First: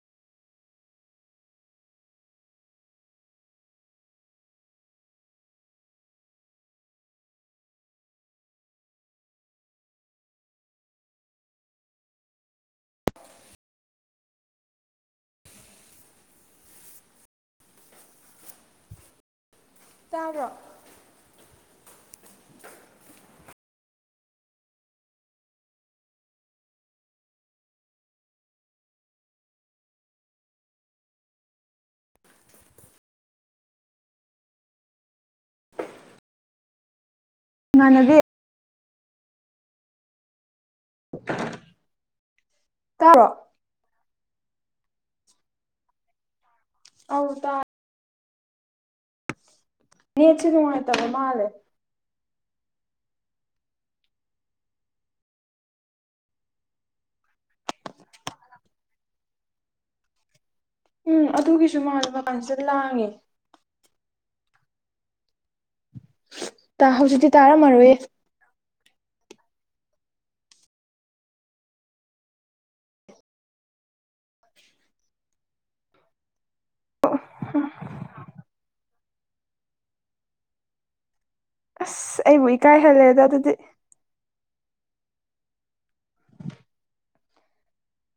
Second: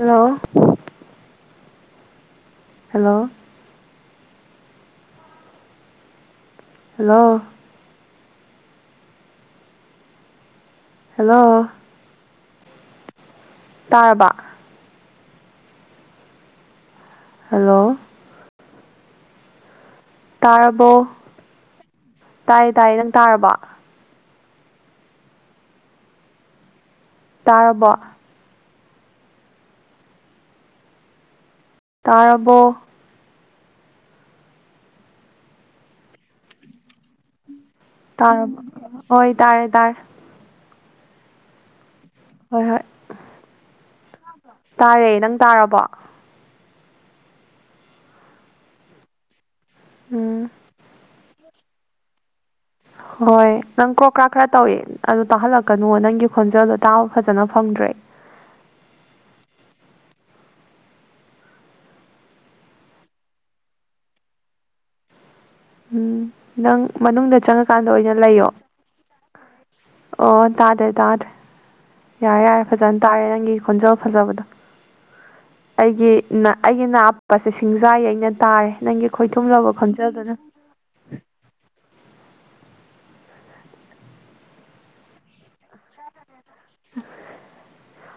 hello hello hello hello [inaudible] ꯇꯥꯔꯕꯥ hello ꯇꯥꯕ꯭ꯔꯣ ꯇꯥꯔꯕꯣ ꯇꯥꯏꯌꯦ ꯇꯥꯏꯌꯦ ꯅꯪ ꯇꯥꯔꯕꯣ ꯇꯥꯔꯕꯣ ꯇꯥꯔꯕꯣ ꯏꯃꯥꯟꯅꯕꯤ ꯇꯔꯕꯣ ꯍꯣꯏ ꯇꯥꯔꯦ ꯇꯥꯔꯦ [unintelligible] ꯍꯣꯏ ꯍꯣꯏ ꯇꯥꯕ꯭ꯔꯣ ꯇꯥꯔꯦ ꯅꯪ ꯇꯥꯔꯕꯣ ꯑꯧ ꯇꯥ ꯅꯦꯠꯁꯤ ꯎꯝ ꯅꯨꯡꯉꯥꯏꯇꯕ ꯃꯥꯜꯂꯦ ꯍꯣꯏ ꯅꯪ ꯀ꯭ꯔꯣ ꯀ꯭ꯔꯥꯛ ꯈꯔ ꯇꯧꯋꯦ ꯑꯗꯨ ꯇꯥꯍꯜꯂꯛꯀꯅꯨꯋꯣ ꯅꯪꯒꯤ ꯈꯣꯟꯖꯦꯜꯗꯣ ꯇꯥꯕ ꯐꯖꯅ ꯐꯪ ꯗ꯭ꯔꯦ ꯎꯝ ꯑꯗꯨꯒꯤꯁꯨ ꯃꯥꯜꯂꯦ ꯃꯄꯥꯟꯁꯤꯗ ꯂꯥꯡꯉꯦ ꯎꯝ ꯅꯪ ꯇꯥ ꯍꯧꯖꯤꯛꯇꯤ ꯃꯅꯨꯡꯗ ꯆꯪꯉꯀꯥꯟꯗ ꯇꯥꯔꯝꯃꯔꯣꯏꯌꯦ ꯑꯣꯏꯅ ꯂꯩꯌꯣ ꯑꯣ ꯇꯥꯗ꯭ꯔꯦ ꯇꯥꯗ꯭ꯔꯦ ꯌꯥꯔꯦ ꯌꯥꯔꯦ ꯐꯖꯟ ꯇꯥꯔꯦ ꯅꯪꯒꯤ ꯈꯣꯟꯖꯦꯜ ꯐꯖꯕꯗꯣ ꯑꯩꯒꯤ ꯅ ꯑꯩꯒꯤ ꯅꯥꯞꯄꯁꯦ ꯁꯤꯡꯖꯥ ꯌꯩꯅ ꯇꯥꯔꯦ ꯅꯪꯒꯤ ꯈꯣꯏꯊꯨꯝ ꯂꯕ ꯈꯣꯟꯖꯦꯜꯗꯨꯅ ꯑꯁ ꯑꯩꯕꯨ ꯏꯀꯥꯏꯍꯜꯂꯦꯗ ꯑꯗꯨꯗꯤ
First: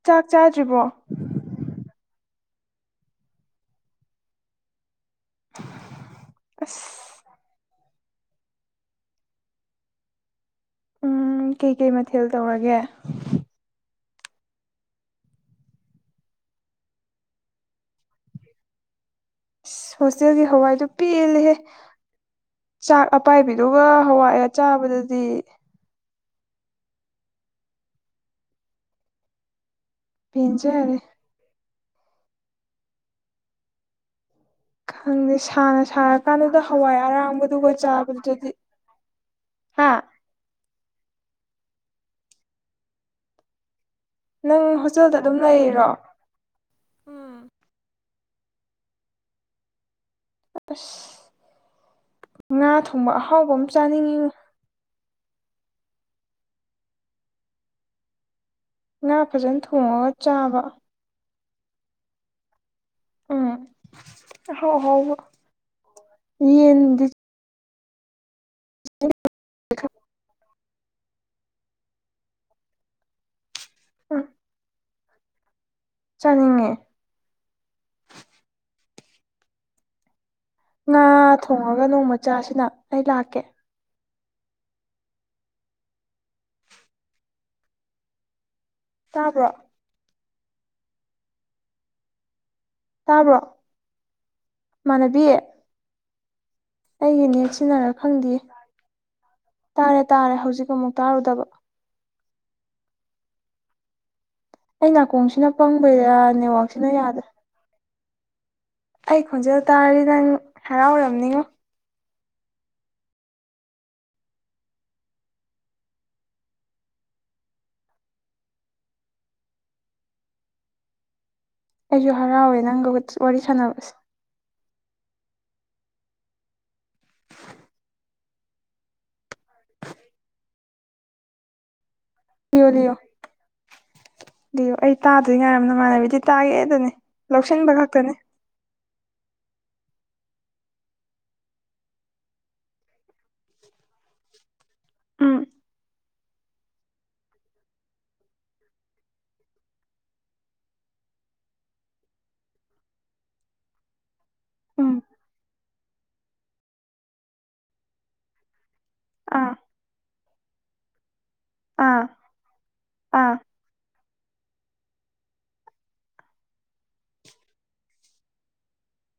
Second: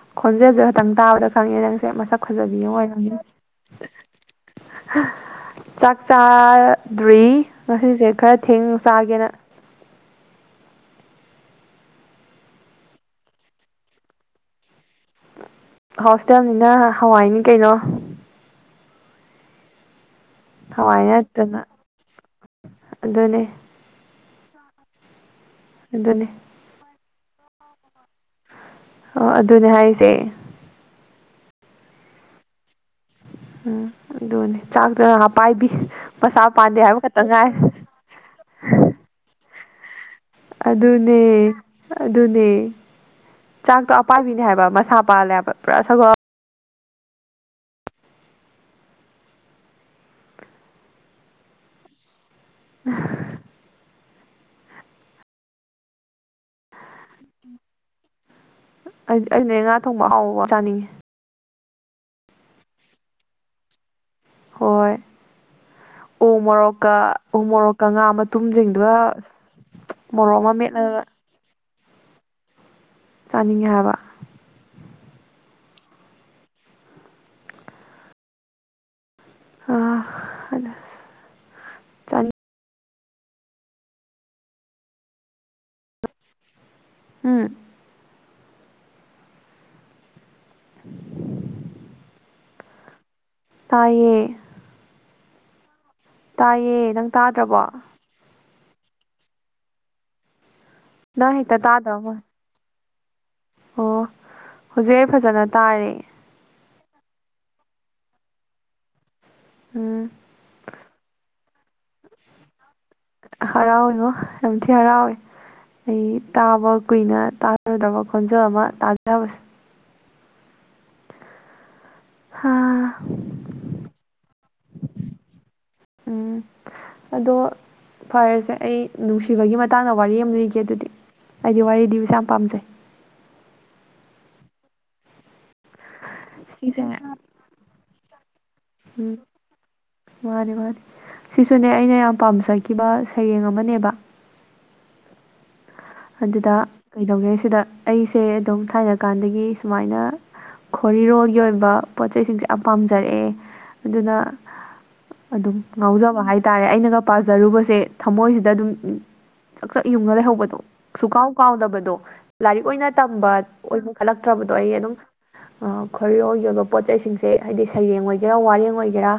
ꯆꯥꯛ ꯈꯣꯟꯖꯦꯜꯖꯦ ꯆꯥꯗ꯭ꯔꯤꯕꯣ ꯈꯇꯪ ꯇꯥꯕꯗ ꯈꯪꯉꯦ ꯅꯪꯁꯦ ꯃꯁꯛ [inaudible] ꯆꯥꯛ ꯑꯁ ꯆꯥꯔꯗ꯭ꯔꯤ ꯉꯁꯤꯁꯦ ꯈꯔ ꯊꯦꯡꯅ ꯆꯥꯒꯦꯅ ꯎꯝ ꯀꯩꯀꯩ ꯃꯊꯦꯜ ꯇꯧꯔꯒꯦ ꯍꯣꯁꯇꯦꯜꯅꯤꯅ ꯍꯋꯥꯏꯅꯤ ꯀꯩꯅꯣ ꯏꯁ ꯍꯣꯁꯇꯦꯜꯒꯤ ꯍꯋꯥꯏꯗꯨ ꯍꯋꯥꯏ ꯄꯦꯜꯂꯦꯍꯦ ꯅꯠꯇꯅ ꯆꯥꯛ ꯑꯗꯨꯅꯦ ꯑꯄꯥꯏꯕꯤꯗꯨꯒ ꯍꯋꯥꯏ ꯑꯦ ꯆꯥꯕꯗꯨꯗꯤ ꯗꯨꯅꯤ ꯑꯣ ꯑꯗꯨꯅꯦ ꯍꯥꯏ ꯄꯦꯟꯖꯔꯦ [inaudible] ꯗꯨꯅꯦ ꯆꯥꯛꯇꯨꯅꯥ ꯈꯪꯗꯦ ꯑꯄꯥꯏꯕꯤ ꯁꯥꯅ ꯃꯁꯥ ꯁꯥꯔꯀꯥꯟꯗꯨꯗ ꯄꯥꯟꯗꯦ ꯍꯋꯥꯏ ꯍꯥꯏꯕ ꯈꯠꯇ ꯉꯥꯏꯔꯦ ꯑꯔꯥꯡꯕꯗꯨꯒ ꯆꯥꯕꯗꯨꯗꯤ [inaudible] ꯍꯥ ꯑꯗꯨꯅꯦ ꯑꯗꯨꯅꯦ ꯆꯥꯛꯇꯣ ꯑ ꯄꯥꯏꯕꯤꯅꯦ ꯍꯥꯏꯕ ꯅꯪ ꯃꯁꯥ ꯍꯣꯁꯇꯦꯜꯗ ꯑꯗꯨꯝ ꯄꯥꯜꯂꯦꯍꯥꯏꯕ ꯄꯨꯔꯥ ꯂꯩꯔꯤꯔꯣ ꯁꯒꯣꯜ ꯑꯁ ꯉꯥ ꯊꯣꯡꯕ ꯑꯍꯥꯎꯕ ꯑꯃ ꯆꯥꯅꯤꯡꯉꯤꯉꯣ ꯉꯥ ꯑꯩ ꯑꯩꯅꯦ ꯐꯖꯅ ꯉꯥ ꯊꯣꯡꯕ ꯊꯣꯡꯉꯒ ꯑꯍꯥꯎꯕꯃ ꯆꯥꯕ ꯆꯥꯅꯤꯡꯉꯤ ꯎꯝ ꯑꯍꯥꯎ ꯍꯣꯏ ꯑꯍꯥꯎꯕ ꯎꯃꯣꯔꯣꯛꯀ ꯌꯦꯟꯗꯤ ꯎꯃꯣꯔꯣꯛ ꯀ ꯉꯥ ꯃꯇꯨꯝꯖꯤꯡꯗꯨꯒ ꯃꯣꯔꯣꯛ ꯑꯃ ꯃꯦꯠꯂꯒ ꯅꯤꯡꯉꯦ ꯍꯥꯏꯕ ꯎꯝ ꯆꯥꯅꯤꯡꯉꯦ ꯍꯥ ꯉꯥ ꯊꯣꯡꯉꯒ ꯅꯣꯡꯃꯆꯥꯁꯤꯅ ꯑꯩ ꯂꯥꯛꯀꯦ ꯎꯝ ꯇꯥꯕ꯭ꯔꯣ ꯇꯥꯕ꯭ꯔꯣ ꯇꯥꯏꯌꯦ ꯏꯃꯥꯟꯅꯕꯤ ꯇꯥꯏꯌꯦ ꯅꯪ ꯑꯩꯒꯤ ꯅꯦꯠ ꯇꯥꯗ꯭ꯔꯕꯣ ꯁꯤꯅꯔ ꯈꯪꯗꯤꯌꯦ ꯇꯥꯔꯦ ꯇꯥꯔꯦ ꯍꯧꯖꯤꯛ ꯑꯃꯨꯛ ꯅꯪ ꯇꯥꯔꯨꯗꯕ ꯍꯦꯛꯇ ꯇꯥꯗꯕ ꯃꯥꯟ ꯑꯣ ꯑꯩ ꯍꯧꯖꯤꯛ ꯐꯖꯅ ꯅꯥꯀꯣꯡꯁꯤꯅ ꯇꯥꯔꯦ ꯄꯪꯕꯩꯔ ꯅꯦꯠꯋꯥꯛꯁꯤꯅ ꯌꯥꯗ꯭ꯔꯦ ꯑꯩ ꯈꯣꯟꯖꯦꯜ ꯎꯝ ꯇꯥꯔꯗꯤ ꯅꯪ ꯍꯔꯥꯎꯔꯝꯅꯤꯉꯣ ꯀ ꯍꯔꯥꯎꯋꯤꯉꯣ ꯌꯥꯝ ꯊꯤ ꯍꯔꯥꯎꯋꯦ ꯑꯩ ꯇꯥꯕ ꯀꯨꯏꯅ ꯇꯥꯔꯨꯗꯕ ꯈꯣꯟꯖꯦꯜ ꯑꯃ ꯇꯥꯖꯕꯁꯦ ꯑꯩꯁꯨ ꯍꯥ ꯍꯔꯥꯎꯋꯦ ꯅꯪꯒ ꯋꯤꯠꯁ ꯋꯥꯔꯤ ꯁꯥꯟꯅꯕꯁꯦ ꯎꯝ ꯑꯗꯣ ꯐꯔꯦꯁꯦ ꯑꯩ ꯅꯨꯡꯁꯤꯕꯒꯤ ꯃꯇꯥꯡꯗ ꯋꯥꯔꯤ ꯑꯃ ꯂꯤꯒꯦ ꯑꯗꯨꯗꯤ ꯑꯩꯗꯤ ꯋꯥꯔꯤ ꯂꯤꯕ ꯌꯥꯝ ꯄꯥꯝꯖꯩ ꯂꯤꯌꯣ ꯂꯤꯌꯣ ꯂꯤꯌꯣ ꯑꯩ ꯇꯥꯥꯗꯨꯏ ꯉꯥꯏꯔꯝꯅꯦ ꯅꯃꯥꯟꯅꯕꯤꯗꯤ ꯇꯥꯒꯦꯗꯅꯤ ꯂꯧꯁꯤꯟꯕ ꯈꯛꯇꯅꯤ ꯍꯨꯝ ꯃꯥꯅꯦ ꯃꯥꯅꯦ ꯁꯤꯁꯨꯅꯦ ꯑꯩꯅ ꯌꯥꯝ ꯄꯥꯝꯖꯒꯤꯕ ꯁꯩꯔꯦꯡ ꯑꯃꯅꯦꯕ ꯎꯝ ꯑꯗꯨꯗ ꯀꯩꯗꯧꯒꯦ ꯁꯤꯗ ꯑꯩꯁꯦ ꯑꯗꯨꯝ ꯊꯥꯏꯅ ꯀꯥꯟꯗꯒꯤ ꯁꯨꯃꯥꯏꯅ ꯈꯣꯔꯤꯔꯣꯜꯒꯤ ꯑꯣꯏꯕ ꯄꯣꯠ ꯆꯩꯁꯤꯡꯁꯦ ꯌꯥꯝ ꯄꯥꯝꯖꯔꯛꯑꯦ ꯑꯗꯨꯅ ꯎꯝ ꯑꯗꯨꯝ ꯉꯥꯎꯖꯕ ꯍꯥꯏꯇꯥꯔꯦ ꯑꯩꯅꯒ ꯄꯥꯖꯔꯨꯕꯁꯦ ꯊꯃꯣꯏꯁꯤꯗ ꯑꯗꯨꯝ ꯑꯥ ꯆꯛ ꯆꯛ ꯌꯨꯡꯉ ꯂꯩꯍꯧꯕꯗꯣ ꯁꯨꯛꯀꯥꯎ ꯀꯥꯎꯗꯕꯗꯣ ꯑꯥ ꯂꯥꯏꯔꯤꯛ ꯑꯣꯏꯅ ꯑꯥ ꯇꯝꯕ ꯑꯣꯏꯃ ꯂꯛꯇ꯭ꯔꯕꯗꯣ ꯑꯩ ꯑꯗꯨꯝ ꯑꯥ ꯈꯣꯔꯤꯔꯣꯜꯒꯤ ꯑꯣꯏꯕ ꯄꯣꯠ ꯆꯩꯁꯤꯡꯁꯦ ꯍꯥꯏꯗꯤ ꯁꯩꯔꯦꯡ ꯑꯣꯏꯒꯦꯔꯥ ꯋꯥꯔꯦꯡ ꯑꯣꯏꯒꯦꯔꯥ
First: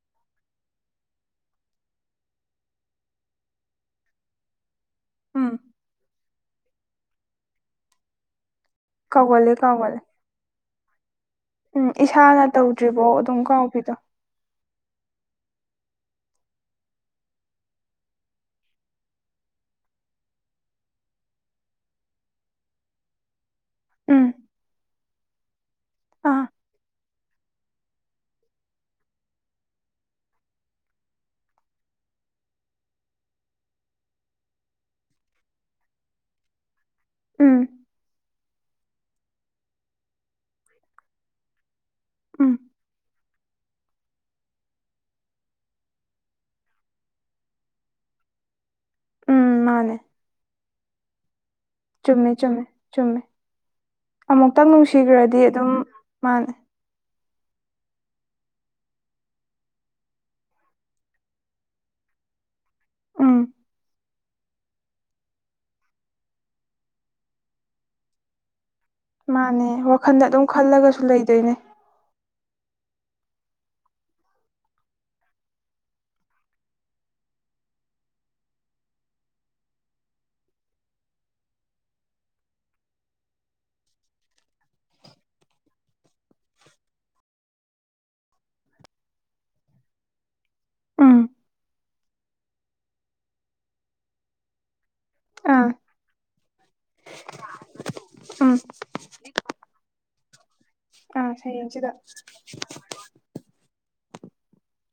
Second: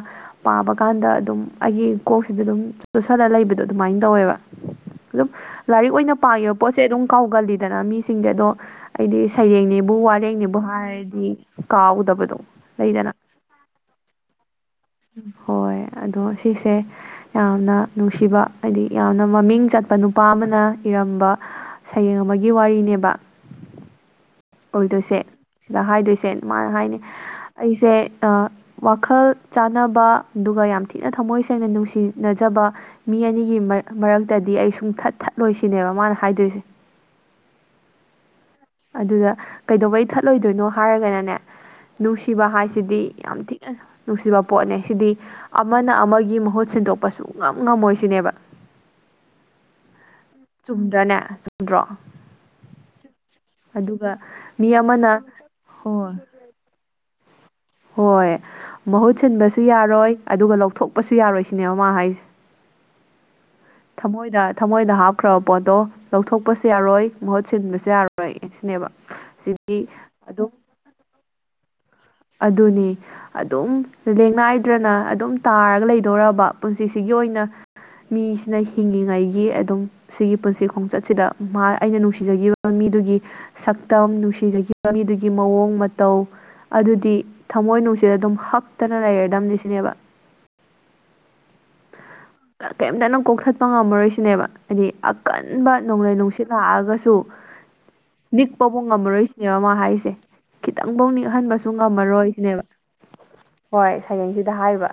ꯄꯥꯕ ꯀꯥꯟꯗ ꯑꯗꯨꯝ ꯑꯩꯒꯤ ꯀꯣꯛꯁꯤꯗ ꯗꯨꯝ ꯆꯨꯁꯜꯂ ꯂꯩꯕꯗꯣ ꯑꯗꯨꯃꯥꯏꯟ ꯇꯧꯋꯦꯕ ꯗꯨꯝ ꯎꯝ ꯂꯥꯏꯔꯤꯛ ꯑꯣꯏꯅ ꯄꯥꯒꯤꯕ ꯄꯣꯠꯁꯦ ꯑꯗꯨꯝ ꯀꯥꯎꯒꯜꯂꯤꯗꯅ ꯃꯤꯁꯤꯡꯗꯤ ꯑꯗꯣ ꯑꯩꯗꯤ ꯀꯥꯎꯒꯜꯂꯦ ꯁꯩꯔꯦꯡꯅꯦꯕꯨ ꯀꯥꯎꯒꯜꯂꯦ ꯋꯥꯔꯦꯡꯅꯦꯕꯨ ꯍꯥꯏꯔꯗꯤ ꯎꯝ ꯀꯥꯎꯗꯕꯗꯣ ꯏꯁꯥꯅ ꯂꯩꯗꯅ ꯇꯧꯗ꯭ꯔꯤꯕꯥꯎ ꯑꯗꯨꯝ ꯀꯥꯎꯕꯤꯗꯣ ꯎꯝ ꯍꯣꯏ ꯑꯗꯣ ꯁꯤꯁꯦ ꯌꯥꯝꯅ ꯅꯨꯡꯁꯤꯕ ꯍꯥꯏꯗꯤ ꯌꯥꯝꯅ ꯃꯃꯤꯡ ꯆꯠꯄ ꯅꯨꯄꯥ ꯑꯃꯅ ꯏꯔꯝꯕ ꯁꯩꯔꯦꯡ ꯑꯃꯒꯤ ꯋꯥꯔꯤꯅꯦꯕ ꯎꯝ ꯑꯣꯏꯗꯣꯏꯁꯦ ꯁꯤꯗ ꯍꯥꯏꯗꯣꯏꯁꯦ ꯑꯥ ꯃꯥꯅ ꯍꯥꯏꯅꯤ ꯑꯩꯁꯦ ꯑ ꯋꯥꯈꯜ ꯆꯥꯟꯅꯕ ꯗꯨꯒ ꯌꯥꯝ ꯊꯤꯅ ꯊꯃꯣꯏ ꯁꯦꯡꯅ ꯅꯨꯡꯁꯤꯅꯖꯕ ꯃꯤ ꯑꯅꯤꯒꯤ ꯃ ꯃꯔꯛꯇꯗ ꯑꯩ ꯁꯨꯡꯊꯠ ꯊꯠꯂꯣꯏꯁꯤꯅꯦꯕ ꯃꯥꯅ ꯍꯥꯏꯗꯣꯏꯁꯦ ꯎꯝ ꯑꯗꯨꯗ ꯀꯩꯗꯧꯕꯩ ꯊꯠꯂꯣꯏꯗꯣꯏꯅꯣ ꯍꯥꯏꯔꯒꯅꯅꯦ ꯅꯨꯡꯁꯤꯕ ꯎꯝ ꯍꯥꯏꯁꯤꯗꯤ ꯌꯥꯝ ꯊꯤꯅ ꯅꯨꯡꯁꯤꯕ ꯄꯣꯠꯅꯦ ꯁꯤꯗꯤ ꯑꯃꯅ ꯑꯃꯒꯤ ꯃꯍꯨꯠ ꯁꯤꯟꯗꯣꯛꯄ ꯁꯨꯛꯉꯝ ꯉꯝꯃꯣꯏ ꯁꯤꯅꯦꯕ ꯎꯝ ꯃꯥꯅꯦ ꯆꯨꯝꯗ꯭ꯔꯅꯦ ꯆꯨꯝꯗ꯭ꯔꯣ ꯆꯨꯝꯃꯦ ꯆꯨꯝꯃꯦ ꯆꯨꯝꯃꯦ ꯑꯗꯨꯒ ꯑꯃꯨꯛꯇꯪ ꯃꯤ ꯑꯃꯅ ꯅꯨꯡꯁꯤꯒ꯭ꯔꯗꯤ ꯑꯗꯨꯝ ꯍꯣꯏ ꯃꯥꯅꯦ ꯍꯣꯏ ꯃꯍꯨꯠ ꯁꯤꯟꯕꯁꯨ ꯌꯥꯔꯣꯏ ꯑꯗꯨꯒ ꯂꯧꯊꯣꯛꯄꯁꯨ ꯌꯥꯔꯣꯏ ꯁꯤꯅꯦꯕ ꯃꯥ ꯍꯥꯏꯁꯦ ꯎꯝ ꯊꯃꯣꯏꯗ ꯊꯃꯣꯏꯗ ꯍꯥꯞꯈ꯭ꯔꯕ ꯄꯣꯠꯇꯣ ꯂꯧꯊꯣꯛꯄꯁꯨ ꯌꯥꯔꯣꯏ ꯃꯍꯨꯠ ꯁꯤꯟꯕꯁꯨ ꯌꯥꯔꯣꯏ ꯁꯤꯅꯦꯕ ꯃꯥꯅꯦ ꯋꯥꯈꯟꯗ ꯑꯗꯨꯝ ꯈꯜꯂꯒꯁꯨ ꯂꯩꯗꯣꯏꯅꯦ ꯑꯗꯨꯅꯤ ꯑꯗꯨꯝ ꯂꯦꯡꯅꯥꯏꯗ꯭ꯔꯅ ꯑꯗꯨꯝ ꯇꯥꯔꯒ ꯂꯩꯗꯣꯔꯕ ꯄꯨꯟꯁꯤꯁꯤꯒꯤ ꯑꯣꯏ ꯅ ꯃꯤ ꯁꯤꯅ ꯍꯤꯡꯉꯤꯉꯩꯒꯤ ꯑꯗꯨꯝ ꯁꯤꯒꯤ ꯄꯨꯟꯁꯤ ꯈꯣꯡꯆꯠꯁꯤꯗ ꯃꯥ ꯑꯩꯅ ꯅꯨꯡꯁꯤꯖꯒꯤꯕ ꯃꯤ ꯗꯨꯒꯤ ꯁꯛꯇꯝ ꯅꯨꯡꯁꯤꯖꯈꯤꯕꯒꯤ ꯗꯨꯒꯤ ꯃꯑꯣꯡ ꯃꯇꯧ ꯑꯗꯨꯗꯤ ꯊꯃꯣꯏ ꯅꯨꯡꯁꯤꯗ ꯑꯗꯨꯝ ꯍꯛꯇꯅ ꯂꯩꯔꯗꯝꯅꯤ ꯁꯤꯅꯦꯕ ꯑꯝ ꯀ ꯀꯦꯝꯇꯅ ꯀꯣꯛꯊꯠꯄ ꯉꯝꯃꯔꯣꯏꯁꯤꯅꯦꯕ ꯍꯥꯏꯗꯤ ꯑꯥ ꯑꯀꯟꯕ ꯅꯣꯡꯂꯩ ꯅꯨꯡꯁꯤꯠ ꯂꯥꯛꯑꯒꯁꯨ ꯎꯝ ꯅꯤꯛꯄꯕꯨꯛ ꯉꯝꯃꯔꯣꯏꯁꯤꯅꯦꯕ ꯃꯥ ꯍꯥꯏꯁꯦ ꯈꯤꯇꯪꯕꯥꯎ ꯑꯥ ꯅꯤꯛꯍꯟꯕꯁꯨ ꯁꯩꯔꯦꯡꯁꯤꯗ ꯉꯝꯃꯔꯣꯏ ꯁꯤꯅꯦꯕ ꯍꯣꯏ ꯁꯩꯔꯦꯡꯁꯤꯗ ꯍꯥꯏꯕ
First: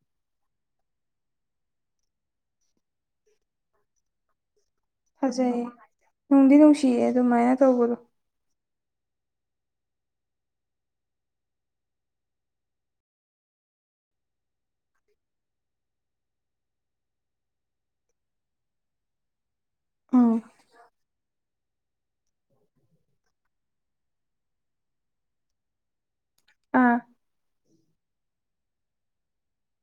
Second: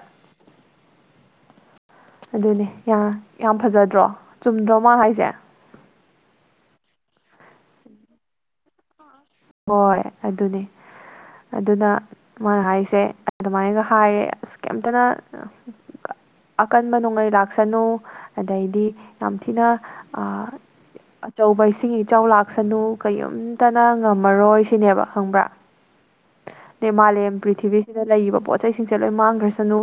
ꯑꯗꯨꯅꯦ ꯌꯥ ꯌꯥꯝ ꯐꯖꯗ꯭ꯔꯣ ꯆꯨꯝꯗ꯭ꯔꯣ ꯃꯥ ꯍꯥꯏꯁꯦ ꯐꯖꯩꯌꯦ ꯅꯨꯡꯗꯤ ꯅꯨꯡꯁꯤꯌꯦ ꯑꯗꯨꯃꯥꯏꯅ ꯇꯧꯕꯗꯣ ꯍꯣꯏ ꯑꯗꯨꯅꯦ ꯑꯗꯨꯗ ꯃꯥꯅ ꯍꯥꯏꯁꯦ ꯑꯗꯨꯃꯥꯏꯅꯒ ꯍꯥꯏꯌꯦ ꯑꯁ [unintelligible] ꯑꯀꯟꯕ ꯅꯣꯡꯂꯩ ꯂꯥꯛꯁꯅꯨ ꯑꯗꯩꯗꯤ ꯌꯥꯝ ꯊꯤꯅ ꯎꯝ ꯑꯥ ꯑꯆꯧꯕ ꯏꯁꯤꯡ ꯏꯆꯥꯎ ꯂꯥꯛꯁꯅꯨ ꯀꯩꯏꯝꯇꯅ ꯃꯔꯣꯏ ꯁꯤꯅꯦꯕ ꯈꯪꯕ꯭ꯔꯥ ꯅꯦ ꯑꯥ ꯃꯥꯂꯦꯝ ꯄ꯭ꯔꯤꯊꯤꯕꯤ ꯗ ꯂꯩꯔꯤꯕ ꯄꯣꯠ ꯆꯩꯁꯤꯡꯁꯦ ꯂꯣꯏ ꯃꯥꯡꯈ꯭ꯔꯁꯅꯨ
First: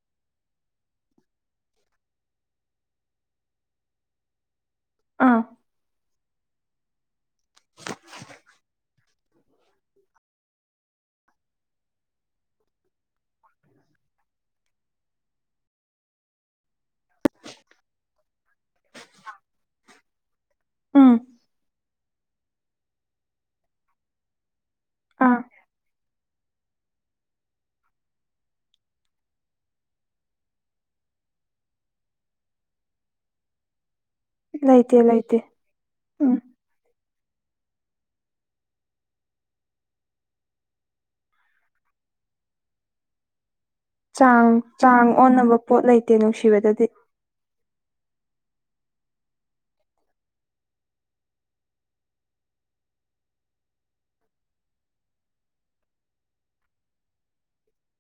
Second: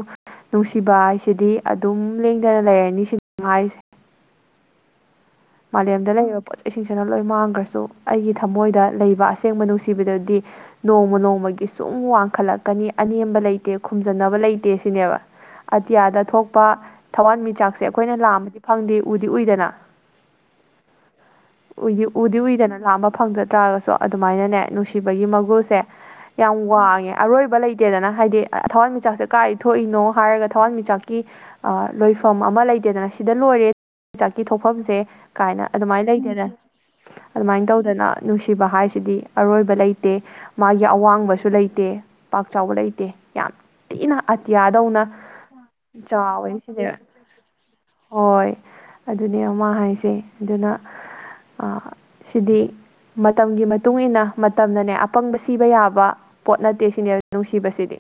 ꯅꯨꯡꯁꯤꯕ ꯍꯥꯏꯁꯤꯗꯤ ꯑꯗꯨꯝ ꯂꯦꯡꯗꯅ ꯂꯩꯔꯅꯤ ꯁꯤ [unintelligible] ꯑꯥ ꯃꯥꯂꯦꯝꯗ ꯂꯩꯔꯤꯕ ꯄꯣꯠ ꯆꯩꯁꯤꯡꯁꯤꯅ ꯂꯣꯏ ꯃꯥꯡꯒ꯭ꯔꯁꯨ ꯑꯩꯒꯤ ꯊꯃꯣꯏꯗ ꯂꯩꯕ ꯑꯁ ꯁꯦꯡꯕ ꯅꯨꯡꯁꯤꯕꯗꯨꯗꯤ ꯅꯣꯡꯃ ꯅꯣꯡꯃꯒꯤ ꯁꯨꯝ ꯋꯥꯡꯈꯠꯂꯛꯀꯅꯤ ꯑꯅꯦꯝꯕ ꯂꯩꯇꯦ ꯈꯨꯝꯖꯟꯅꯕ ꯂꯩꯇꯦ ꯁꯤꯅꯦꯕ ꯑꯇꯤꯌꯥꯗ ꯊꯣꯛꯄ ꯊꯋꯥꯟꯃꯤꯆꯥꯛꯁꯦ ꯑꯈꯣꯏꯅ ꯂꯥꯝꯕꯗꯤ ꯐꯪꯗꯦ ꯎꯗꯤ ꯎꯏꯗꯅ [inaudible] ꯎꯝ ꯎꯏꯗꯤ ꯎꯗꯤ ꯎꯏꯗꯅ ꯂꯥꯝꯕ ꯐꯪꯗ ꯇꯥꯔꯒꯁꯨ ꯑꯗꯨꯃꯥꯏꯅꯅꯦ ꯅꯨꯡꯁꯤꯕꯒꯤ ꯑꯥ ꯃꯒꯨꯜꯁꯦ ꯌꯥꯝ ꯋꯥꯡꯉꯦ ꯑꯔꯣꯏꯕ ꯂꯩꯇꯦꯗꯅ ꯍꯥꯏꯗꯤ ꯊꯋꯥꯟꯃꯤꯆꯥꯛꯁꯦ ꯀꯥꯏ ꯊꯣꯛꯏꯅꯣ ꯍꯥꯏꯔꯒ ꯊꯋꯥꯟꯃꯤꯆꯥꯛꯀꯤ ꯑ ꯂꯣꯏꯐꯝ ꯑꯃ ꯂꯩꯇꯦꯗꯅ ꯁꯤꯗ ꯂꯣꯏꯔꯦ ꯆꯛꯀꯤ ꯂꯩꯇꯦ ꯊꯣꯛꯐꯝꯁꯦ ꯂꯩꯇꯦ ꯀꯥꯏꯅ ꯑꯗꯨꯃꯥꯏ ꯎꯝ ꯂꯩꯇꯦꯗꯅ ꯑꯗꯨꯝꯃꯥꯏ ꯇꯧꯗꯅ ꯅꯨꯡꯁꯤꯕ ꯍꯥꯏꯁꯤꯗꯤ ꯑꯔꯣꯏꯕ ꯂꯩꯇꯦ ꯃꯥꯒꯤ ꯑꯋꯥꯡꯕꯁꯨ ꯂꯩꯇꯦ ꯄꯥꯛ ꯆꯥꯎꯕ ꯂꯩꯇꯦ ꯌꯥꯝ ꯊꯤꯅ ꯆꯥꯡ ꯑꯇꯤꯌꯥꯗꯧꯅ ꯆꯥꯡ ꯑꯣꯟꯅꯕ ꯄꯣꯠ ꯂꯩꯇꯦ ꯆꯥꯎꯋꯦ ꯅꯨꯡꯁꯤꯕꯗꯗꯤ ꯁꯤꯁꯦ ꯍꯣꯏ ꯑꯗꯨꯅꯦ ꯃꯥ ꯍꯥꯏꯁꯦ ꯑꯗꯨꯅ ꯑ ꯁꯤꯗꯤ ꯃꯇꯝꯒꯤ ꯃꯇꯨꯡ ꯏꯟꯅ ꯃꯇꯝꯅꯅꯦ ꯑꯄꯪꯕ ꯁꯤꯕ ꯌꯥꯕ ꯄꯣꯠ ꯅꯠꯇꯦ ꯁꯤꯅꯦ ꯅꯨꯡꯁꯤꯕꯁꯤꯗꯤ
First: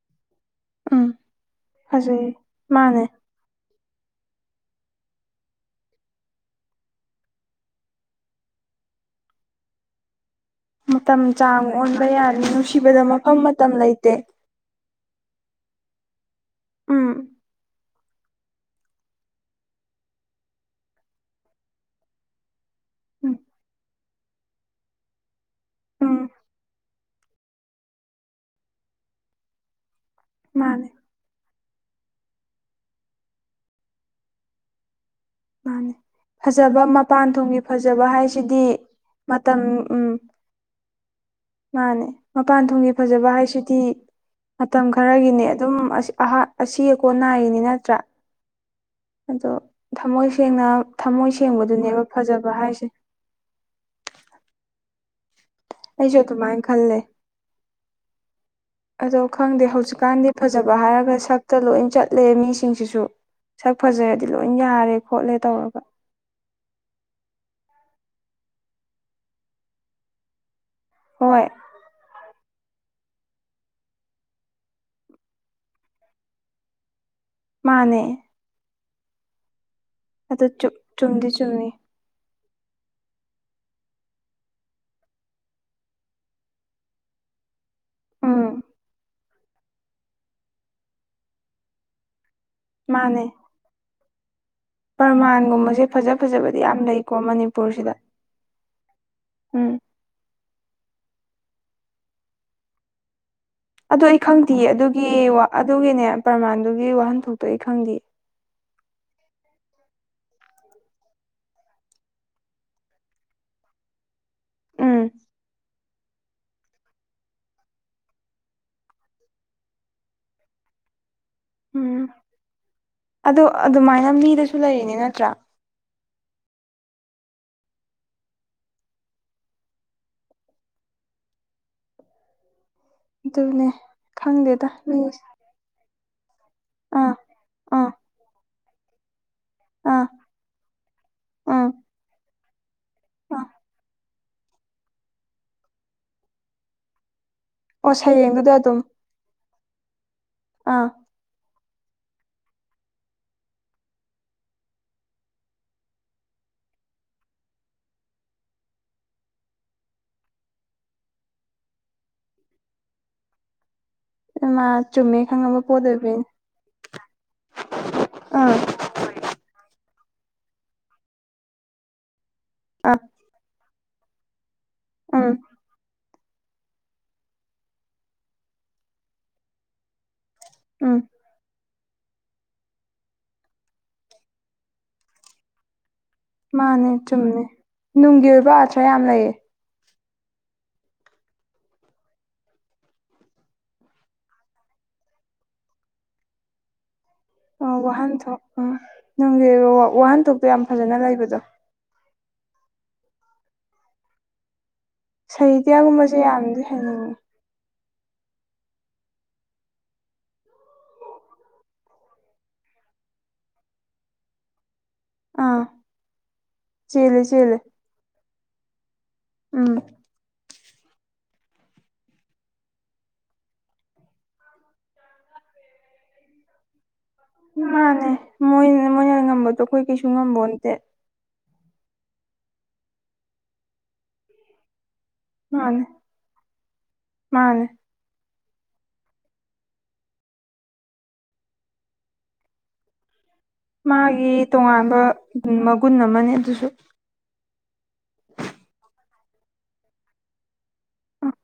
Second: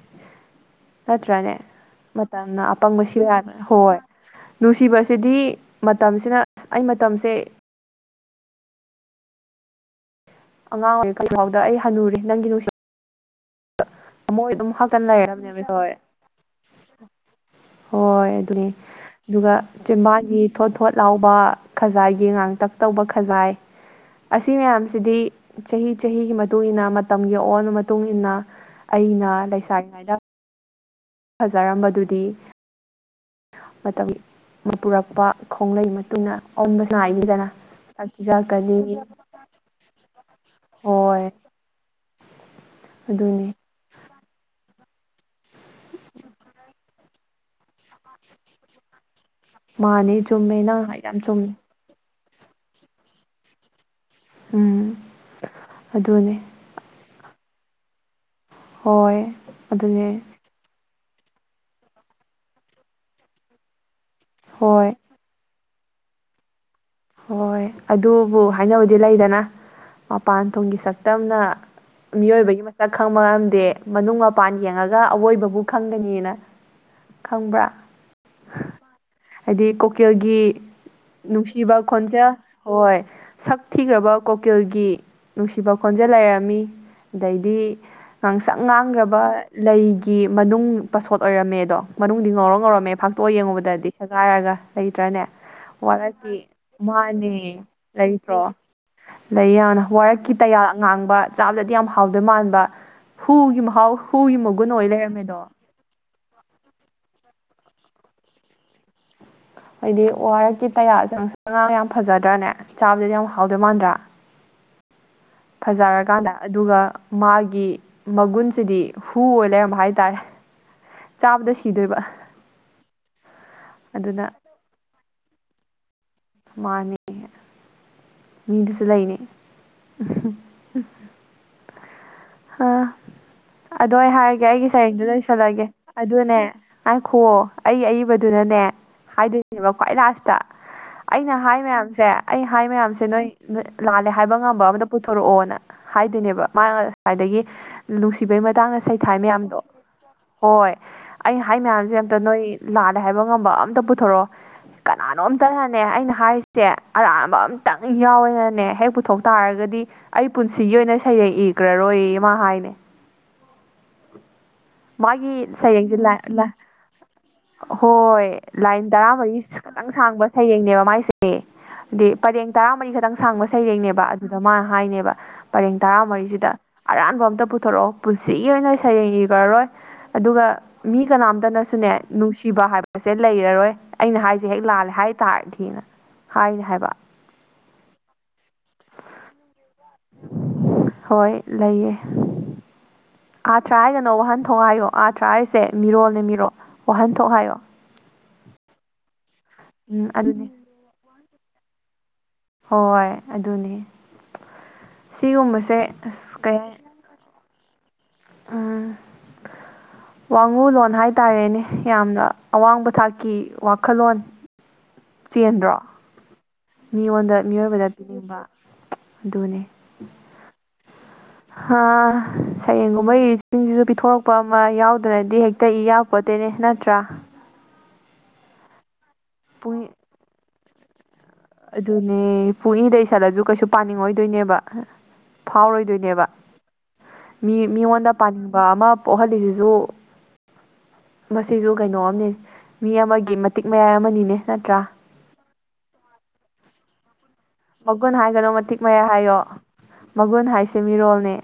ꯎꯝ ꯅꯠꯇ꯭ꯔꯅꯦ ꯐꯖꯩ ꯃꯇꯝꯅ ꯃꯥꯅꯦ ꯑꯄꯪꯕ [unintelligible] ꯍꯣꯏ ꯅꯨꯡꯁꯤꯕꯁꯤꯗꯤ ꯃꯇꯝꯁꯤꯅ ꯑꯩ ꯃꯇꯝꯁꯦ ꯑꯉꯥꯡ ꯑꯣꯏꯔꯤ ꯃꯇꯝ [unintelligible] ꯐꯥꯎꯗ ꯆꯥꯡ ꯑꯩ ꯑꯣꯟꯕ ꯍꯅꯨꯔꯤ ꯌꯥꯅꯤ ꯅꯪꯗꯤ ꯅꯨꯡꯁꯤ ꯅꯨꯡꯁꯤꯕꯗ ꯃꯐꯝ ꯃꯇꯝ ꯂꯩꯇꯦ ꯊꯃꯣꯏ ꯑꯗꯨꯝ ꯍꯛꯇꯅ ꯂꯩꯔꯝꯅꯦꯃꯤ ꯍꯣꯏ ꯎꯝ ꯍꯣꯏ ꯑꯗꯨꯅꯦ ꯑꯗꯨꯒ ꯆꯤꯝꯕꯥꯟꯒꯤ ꯊꯣꯠ ꯊꯣꯠ ꯂꯥꯎꯕ ꯈꯖꯥꯏ ꯒꯤ ꯉꯥꯡꯇꯛ ꯇꯧꯕ ꯎꯝ ꯈꯖꯥꯏ ꯑꯁꯤ ꯃꯌꯥꯝꯁꯤꯗꯤ ꯆꯍꯤ ꯎꯝ ꯆꯍꯤꯒꯤ ꯃꯇꯨꯡ ꯏꯟꯅ ꯃ ꯇꯝꯒꯤ ꯑꯋꯣꯟꯕ ꯃꯇꯨꯡ ꯏꯟꯅ ꯑꯩꯅ ꯂꯩꯁꯥꯔꯤꯉꯩꯗ ꯃꯥꯅꯦ ꯐꯖꯔꯝꯕꯗꯨꯗꯤ ꯃꯇꯝ [unintelligible] ꯄꯨꯔꯛ ꯄ ꯈꯣꯡꯂꯩ ꯃꯥꯅꯦ [unintelligible] ꯐꯖꯕ ꯑꯣꯟꯕ ꯃꯄꯥꯟ ꯅꯥꯏꯅꯤꯗꯅ ꯊꯣꯡꯒꯤ ꯐꯖꯕ ꯍꯥꯏꯁꯤꯗꯤ [unintelligible] ꯃꯇꯝ ꯎꯝ ꯍꯣꯏ ꯃꯥꯅꯦ ꯃꯄꯥꯟ ꯊꯣꯡꯒꯤ ꯐꯖꯕ ꯑꯗꯨꯅꯤ ꯍꯥꯏꯁꯤꯗꯤ ꯃꯇꯝ ꯈꯔꯒꯤꯅꯦ ꯑꯗꯨꯝ [unintelligible] ꯑꯍꯥꯟ ꯑꯁꯤ ꯑꯀꯣꯟ ꯅꯥꯏꯔꯤꯅꯤ ꯅꯠꯇ꯭ꯔ ꯑꯗꯣ ꯃꯥꯅꯤ ꯊꯝꯃꯣꯏ ꯆꯨꯝꯃꯦ ꯁꯦꯡꯅ ꯅꯪ ꯍꯥꯏ ꯌꯥꯝ ꯊꯝꯃꯣꯏ ꯆꯨꯝꯃꯦ ꯁꯦꯡꯕꯗꯨꯅꯦꯕ ꯐꯖꯕ ꯍꯥꯏꯁꯦ ꯎꯝ ꯑꯩꯁꯨ ꯑꯗꯨꯅꯦ ꯑꯗꯨꯨꯝꯃꯥꯏ ꯈꯜꯂꯦ ꯑꯗꯣ ꯍꯣꯏ ꯈꯪꯗꯦ ꯑꯗꯨꯅꯦ ꯍꯧꯖꯤꯛꯀꯥꯟꯗꯤ ꯐꯖꯕ ꯍꯥꯏꯔ ꯁꯛꯇ ꯂꯣꯏ ꯆꯠꯂꯦ ꯃꯤꯁꯤꯡꯁꯤꯁꯨ ꯁꯛ ꯐꯖꯔꯗꯤ ꯂꯣꯏ ꯍꯣꯏ ꯌꯥꯔꯦ ꯈꯣꯠꯂꯦ ꯇꯧꯔꯒ ꯍꯣꯏ ꯑꯗꯨꯕꯨ ꯍꯥꯏꯅꯕꯗꯤ ꯂꯩꯗꯅ ꯃꯄꯥꯟ ꯊꯣꯡꯒꯤ ꯁꯛꯇꯝꯅ ꯍꯣꯏ ꯃꯤꯑꯣꯏꯕꯒꯤ ꯃ ꯁꯛ ꯈꯪꯕ ꯉꯝꯗꯦ ꯃꯅꯨꯡ ꯃꯄꯥꯟ ꯌꯦꯡꯉꯒ ꯑꯋꯣꯏꯕꯕꯨ ꯈꯪꯒꯅꯤꯅ ꯈꯪꯕ꯭ꯔꯥ ꯃꯥꯅꯦ ꯍꯥꯏꯗꯤ ꯀꫭꯀꯤꯜꯒꯤ ꯑꯗꯨ ꯆꯨꯝꯗꯤ ꯆꯨꯝꯃꯤ ꯅꯨꯡꯁꯤꯕ ꯈꯣꯟꯖꯦꯜ ꯍꯣꯏ ꯁꯛ ꯊꯤꯈ꯭ꯔꯕ ꯀꯣꯀꯤꯜꯒꯤ ꯅꯨꯡꯁꯤꯕ ꯈꯣꯟꯖꯦꯜ ꯂꯩꯔꯝꯃꯤ ꯗꯩꯗꯤ ꯎꯝ ꯉꯥꯡꯁꯪ ꯉꯥꯡꯒ꯭ꯔꯕ ꯂꯩꯒꯤ ꯃꯅꯨꯡ ꯄꯁꯣꯠ ꯑꯣꯏꯔꯝꯃꯦꯗꯣ ꯃꯅꯨꯡ ꯨ [unintelligible] ꯉꯧꯔꯣꯛ ꯉꯧꯔꯝꯃꯦ ꯃꯥꯅꯦ ꯐꯥꯛꯇꯣꯛꯑ ꯌꯦꯡꯉꯨꯕꯗꯗꯤ ꯁꯦꯒꯥꯏꯔꯒ ꯂꯩꯇ꯭ꯔꯅꯦ ꯄ꯭ꯔꯃꯥꯟꯒꯨꯝꯕꯁꯦ ꯐꯖ ꯋꯥꯔꯛꯀꯤ ꯐꯖꯕꯗꯤ ꯌꯥꯝ ꯂꯩꯀꯣ ꯃꯥꯅꯦ ꯃꯅꯤꯄꯨꯔꯁꯤꯗ ꯂꯩꯇ꯭ꯔꯣ ꯂꯩ ꯎꯝ ꯌꯥꯝꯅ ꯋꯥꯔꯛꯀꯤ ꯇꯌꯥꯜ ꯑꯉꯥꯡꯕ ꯆꯥꯕꯗꯗꯤ ꯌꯥꯝ ꯍꯥꯎꯗꯣꯏ ꯃꯥꯟꯕ ꯍꯨꯒꯤ ꯃꯍꯥꯎ ꯑꯗꯨ ꯑꯩ ꯍꯨꯒꯤ ꯈꯪꯗꯤꯌꯦ ꯃꯒꯨꯟ ꯑꯣꯏ ꯑꯗꯨꯒꯤ ꯂꯩꯔꯝꯃꯦꯗꯣ ꯋ ꯑꯗꯨꯒꯤꯅꯦ ꯄꯔꯃꯥꯟꯗꯨꯒꯤ ꯋꯥꯍꯟꯊꯣꯛꯇꯣ ꯑꯩ ꯈꯪꯗꯤꯌꯦ ꯍꯥꯏꯗꯤ ꯋꯥꯔꯛꯀꯤ ꯇꯌꯥꯜꯁꯦ ꯉꯥꯡꯁꯡ ꯉꯥꯡꯉꯒ ꯌꯥꯝ ꯐꯖꯗ꯭ꯔꯅꯦ ꯆꯥꯕꯗꯗꯤ ꯌꯥꯝ ꯍꯥꯎꯗꯣꯏ ꯃꯥꯟꯗ꯭ꯔ ꯎꯝ ꯐꯖꯔꯀꯥꯟꯗ ꯑꯗꯨꯒ ꯃꯥꯒꯤ ꯃꯒꯨꯟꯁꯤꯗꯤ ꯍꯨ ꯑꯣꯏ ꯂꯩꯔꯝꯕ ꯍꯥꯏꯇꯥꯔꯦ ꯆꯥꯕꯗ ꯁꯤꯗꯣꯏꯕ ꯑꯗꯨ ꯑꯗꯨꯃꯥꯏꯅ ꯑꯗꯨꯅ ꯃꯤꯗꯁꯨ ꯂꯩꯔꯤꯅꯤ ꯅꯠꯇ꯭ꯔ ꯃꯥꯅꯤ ꯃꯤꯗꯨꯁꯨ ꯂꯩꯅꯦ ꯎꯍꯨꯝ [unintelligible] ꯍ ꯑꯗꯨꯅꯦ ꯑꯗꯣ ꯑꯩ ꯍꯥꯏꯔꯒꯦ ꯑꯩꯒꯤ ꯈꯪꯗꯦꯗ ꯁꯩꯔꯦꯡꯗꯨ ꯃꯤꯁꯦ ꯂꯣꯏꯁꯤꯜꯂꯒꯦ ꯑꯗꯨꯅꯦ ꯑꯥ ꯉꯥꯏꯈꯨꯑꯣ ꯑꯩ ꯑꯥ ꯑꯏꯕꯗꯨꯅꯅꯦ ꯍꯥꯏꯗꯣꯏ [unintelligible] ꯈ꯭ꯋꯥꯏ ꯑꯥ ꯂꯥꯁꯇ ꯑꯩꯅ ꯍꯥꯏ ꯎꯝ ꯃꯌꯥꯝꯁꯦ ꯑꯩ ꯍꯥꯏ ꯃꯌꯥꯝꯁꯦ ꯅꯣꯏ ꯑꯥ ꯅꯣꯏ ꯂꯥꯜꯂꯦ ꯍꯥꯏ ꯍꯥꯏꯕ ꯉꯝꯕ ꯑꯃꯗ ꯄꯨꯊꯣꯔꯛꯑꯣꯅ ꯍꯥꯏꯗꯣꯏꯅꯦꯕ ꯃꯥꯅ ꯉꯁꯥꯏꯗꯒꯤ ꯑꯣ ꯅꯨꯡꯁꯤꯕꯩ ꯁꯩꯔꯦꯡꯗꯨꯗ ꯃꯇꯥꯡꯗ ꯑꯗꯨꯝ ꯁꯩꯊꯥꯏ ꯃꯌꯥꯝꯗꯣ ꯍꯣꯏ ꯑꯥ ꯑꯩ ꯍꯥꯏ ꯃꯌꯥꯝ ꯁꯦ ꯑꯝꯇ ꯅꯣꯏ ꯂꯥꯜꯂꯦ ꯍꯥꯏꯕ ꯉꯝꯕ ꯑꯝꯇ ꯄꯨꯊꯣꯔꫭꯑꯣ ꯀꯅꯥꯅꯣꯝꯇꯅꯅꯦ ꯑꯩꯅ ꯍꯥꯏꯔꯤꯁꯦ ꯑꯔꯥꯟꯕ ꯑꯝꯇꯪ ꯌꯥꯎꯋꯦꯅꯅꯦ ꯍꯦꯛ ꯄꯨꯊꯣꯛ ꯇꯥꯔꯒ ꯗꯤ ꯑꯩ ꯄꯨꯟꯁꯤꯒꯤ ꯑꯣꯏꯅ ꯁꯩꯔꯦꯡ ꯏꯒ꯭ꯔꯔꯣꯏꯌꯦ ꯃꯥ ꯍꯥꯏꯅꯦ ꯃꯥ ꯆꯨꯝꯃꯦ ꯃꯥꯒꯤ ꯈꯪꯉꯕ ꯄꯣꯠ ꯁꯩꯔꯦꯡꯁꯦ ꯑꯣꯏꯕꯩꯅꯦ [unintelligible] ꯍꯣꯏ ꯑꯥ ꯂꯥꯏꯟ ꯇꯔꯥ ꯃꯔꯤ ꯇꯪ ꯁꯥꯡꯕ ꯁꯩꯔꯦꯡꯅꯦꯕ ꯃꯥꯏꯁꯦ ꯍꯥꯏꯗꯤ ꯄꯔꯦꯡ ꯇꯔꯥꯃꯔꯤ ꯑꯥ ꯈꯇꯪ ꯁꯥꯡꯕ ꯁꯩꯔꯦꯡꯅꯦꯕ ꯑꯗꯨꯗ ꯃꯥ ꯍꯥꯏꯅꯦꯕ ꯎꯝ ꯄꯔꯦꯡ ꯇꯔꯥꯃꯔꯤ ꯗ ꯑꯔꯥꯟꯕ ꯑꯝꯇ ꯄꯨꯊꯣꯔꫭꯑꯣ ꯄꯨꯟꯁꯤꯒꯤ ꯑꯣꯏꯅ ꯁꯩꯔꯦꯡ ꯏꯒ꯭ꯔꯔꯣꯏ ꯑꯗꯨꯒ ꯎꯝ ꯃꯤ ꯀꯅꯥꯝꯇꯅ ꯁꯨꯅꯦ ꯅꯨꯡꯁꯤꯕ ꯍꯥꯏꯕꯁꯦ ꯂꯩꯔꯔꯣꯏ ꯑꯩꯅ ꯍꯥꯏꯁꯦ ꯍꯦꯛ ꯂꯥꯜꯂꯦ ꯍꯥꯏ ꯇꯥꯔꯗꯤꯅ ꯍꯥꯏꯅꯦ ꯃꯥꯅꯦ ꯍꯥꯏꯕ ꯆꯨꯝꯃꯦ ꯅꯨꯡꯒꯤ ꯑꯣꯏꯕ ꯑꯥꯊ꯭ꯔ ꯌꯥꯝ ꯂꯩꯌꯦ ꯍꯣꯏ ꯂꯩꯌꯦ ꯑꯥꯊ꯭ꯔ ꯍꯥꯏꯒꯅꯣ ꯋꯥꯍꯟꯊꯣꯛ ꯍꯥꯏꯌꯣ ꯑꯥꯊ꯭ꯔ ꯍꯥꯏꯁꯦ ꯃꯤꯔꯣꯜꯅꯦ ꯃꯤꯔꯣꯠ ꯋꯥꯍꯟ ꯑꯣ ꯋꯥꯍꯟꯊꯣꯛ ꯑ ꯅꯨꯡꯒꯤ ꯑꯣꯏꯕ ꯎꯝ ꯋꯥꯍꯟꯊꯣꯛꯇꯣ ꯑꯗꯨꯅꯦ ꯌꯥꯝ ꯐꯖꯅ ꯂꯩꯕꯗꯣ ꯍꯣꯏ ꯑꯗꯨꯅꯦ ꯁꯤꯒꯨꯝꯕꯁꯦ ꯁꯥꯍꯤꯇ꯭ꯌꯥꯒꯨꯝꯕꯁꯦ ꯑꯁ ꯀꯩ ꯌꯥꯝꯅꯗꯤ ꯍꯥꯏ ꯍꯩꯅꯤꯡꯉꯤ ꯑ [unintelligible] ꯋꯥꯡꯉꯨ ꯂꯣꯟ ꯍꯥꯏꯇꯥꯔꯦꯅꯦ ꯌꯥꯝꯅ ꯑꯋꯥꯡꯕ ꯊꯥꯛꯀꯤ ꯋꯥꯈꯜꯂꯣꯟ ꯑꯥ ꯆꯦꯟꯗ꯭ꯔꯣ ꯆꯦꯜꯂꯦ ꯃꯤꯉꯣꯟꯗ ꯆꯦꯜꯂꯦ ꯃꯤꯑꯣꯏꯕꯗ ꯄꯤꯅꯤꯡꯕ ꯑꯗꯨꯅꯦ ꯎꯝ ꯍꯥ ꯁꯩꯔꯦꯡꯒꯨꯝꯕ ꯏꯔꯤꯁꯤꯡꯁꯤꯁꯨ ꯄꯤꯊꯣꯔꯛꯄ ꯑꯃ ꯌꯥꯎꯗ꯭ꯔꯗꯤ ꯍꯦꯛꯇ ꯏ ꯌꯥꯄꯣꯠꯇꯦ ꯅꯦ ꯅꯠꯇ꯭ꯔ ꯃꯥꯅꯦ ꯃꯣꯏꯅ ꯃꯣꯏꯅ ꯉꯝꯕꯗꯣ ꯑꯩꯈꯣꯏ ꯄꯨꯡ ꯀꯩꯁꯨ ꯉꯝꯕꫭꯟꯇꯦ ꯑꯗꯨꯅꯦ ꯄꯨꯡꯏꯗ ꯏꯁꯜꯂꯁꯨ ꯀꯩꯁꯨ ꯄꯥꯅꯤꯡꯉꯣꯏꯗꫭꯏꯅꯦꯕ ꯃꯥꯅꯦ ꯐꯥꯎꯔꯣꯏꯗꯣꯏꯅꯦꯕ ꯃꯤ ꯃꯥꯅꯦ ꯃꯤꯉꯣꯟꯗ ꯄꯥꯅꯤꯡꯕ ꯑꯃ ꯄꯣꯛꯍꯜꯂꯤꯁꯤꯁꯨ ꯃꯁꯤꯁꯨ ꯀꯩꯅꯣꯝꯅꯦ ꯃꯤ ꯑꯃꯒꯤ ꯃ ꯃꯥꯒꯤ ꯇꯣꯉꯥꯟꯕ ꯃꯒꯨꯟ ꯑꯃꯅꯦ ꯑꯗꯨꯁꯨ ꯃꯒꯨꯟ ꯍꯥꯏꯒꯅꯣ ꯃꯇꯤꯛ ꯃꯌꯥꯏ ꯍꯥꯏꯌꯣ ꯃꯒꯨꯟ ꯍꯥꯏꯁꯦ ꯃꯤꯔꯣꯜꯅꯦ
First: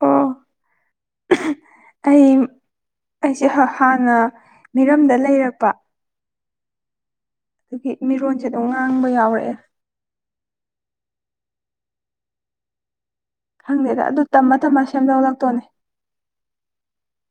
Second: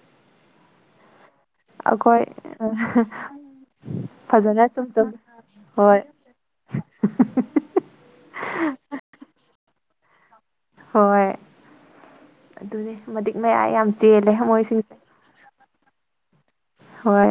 ꯑꯣ [inaudible] ꯑꯈꯣꯏ ꯑꯩ ꯍ ꯑꯩꯁꯦ ꯍꯥꯟꯅ ꯐꯖꯅ ꯆꯨꯝ ꯆꯨꯝ ꯃꯤꯔꯝꯗ ꯂꯩꯔꯛꯄ ꯍꯣꯏ [unintelligible] ꯃꯤꯔꯣꯟꯁꯦ ꯑꯗꯨꯝ ꯉꯥꯡꯕ ꯌꯥꯎꯔꯛꯑꯦ ꯍꯣꯏ ꯑꯗꯨꯅꯦ ꯃꯇꯤꯛ ꯃꯌꯥꯏ ꯌꯥꯝ ꯈꯪꯗꯦꯗ ꯑꯗꯨ ꯆꯦꯜꯂꯦ ꯇꯝꯃ ꯇꯝꯃ ꯃꯣꯏꯁꯤꯡꯁꯦ ꯁꯦꯝꯗꯣꯛꯂꯛꯇꯣꯅꯦ ꯍꯣꯏ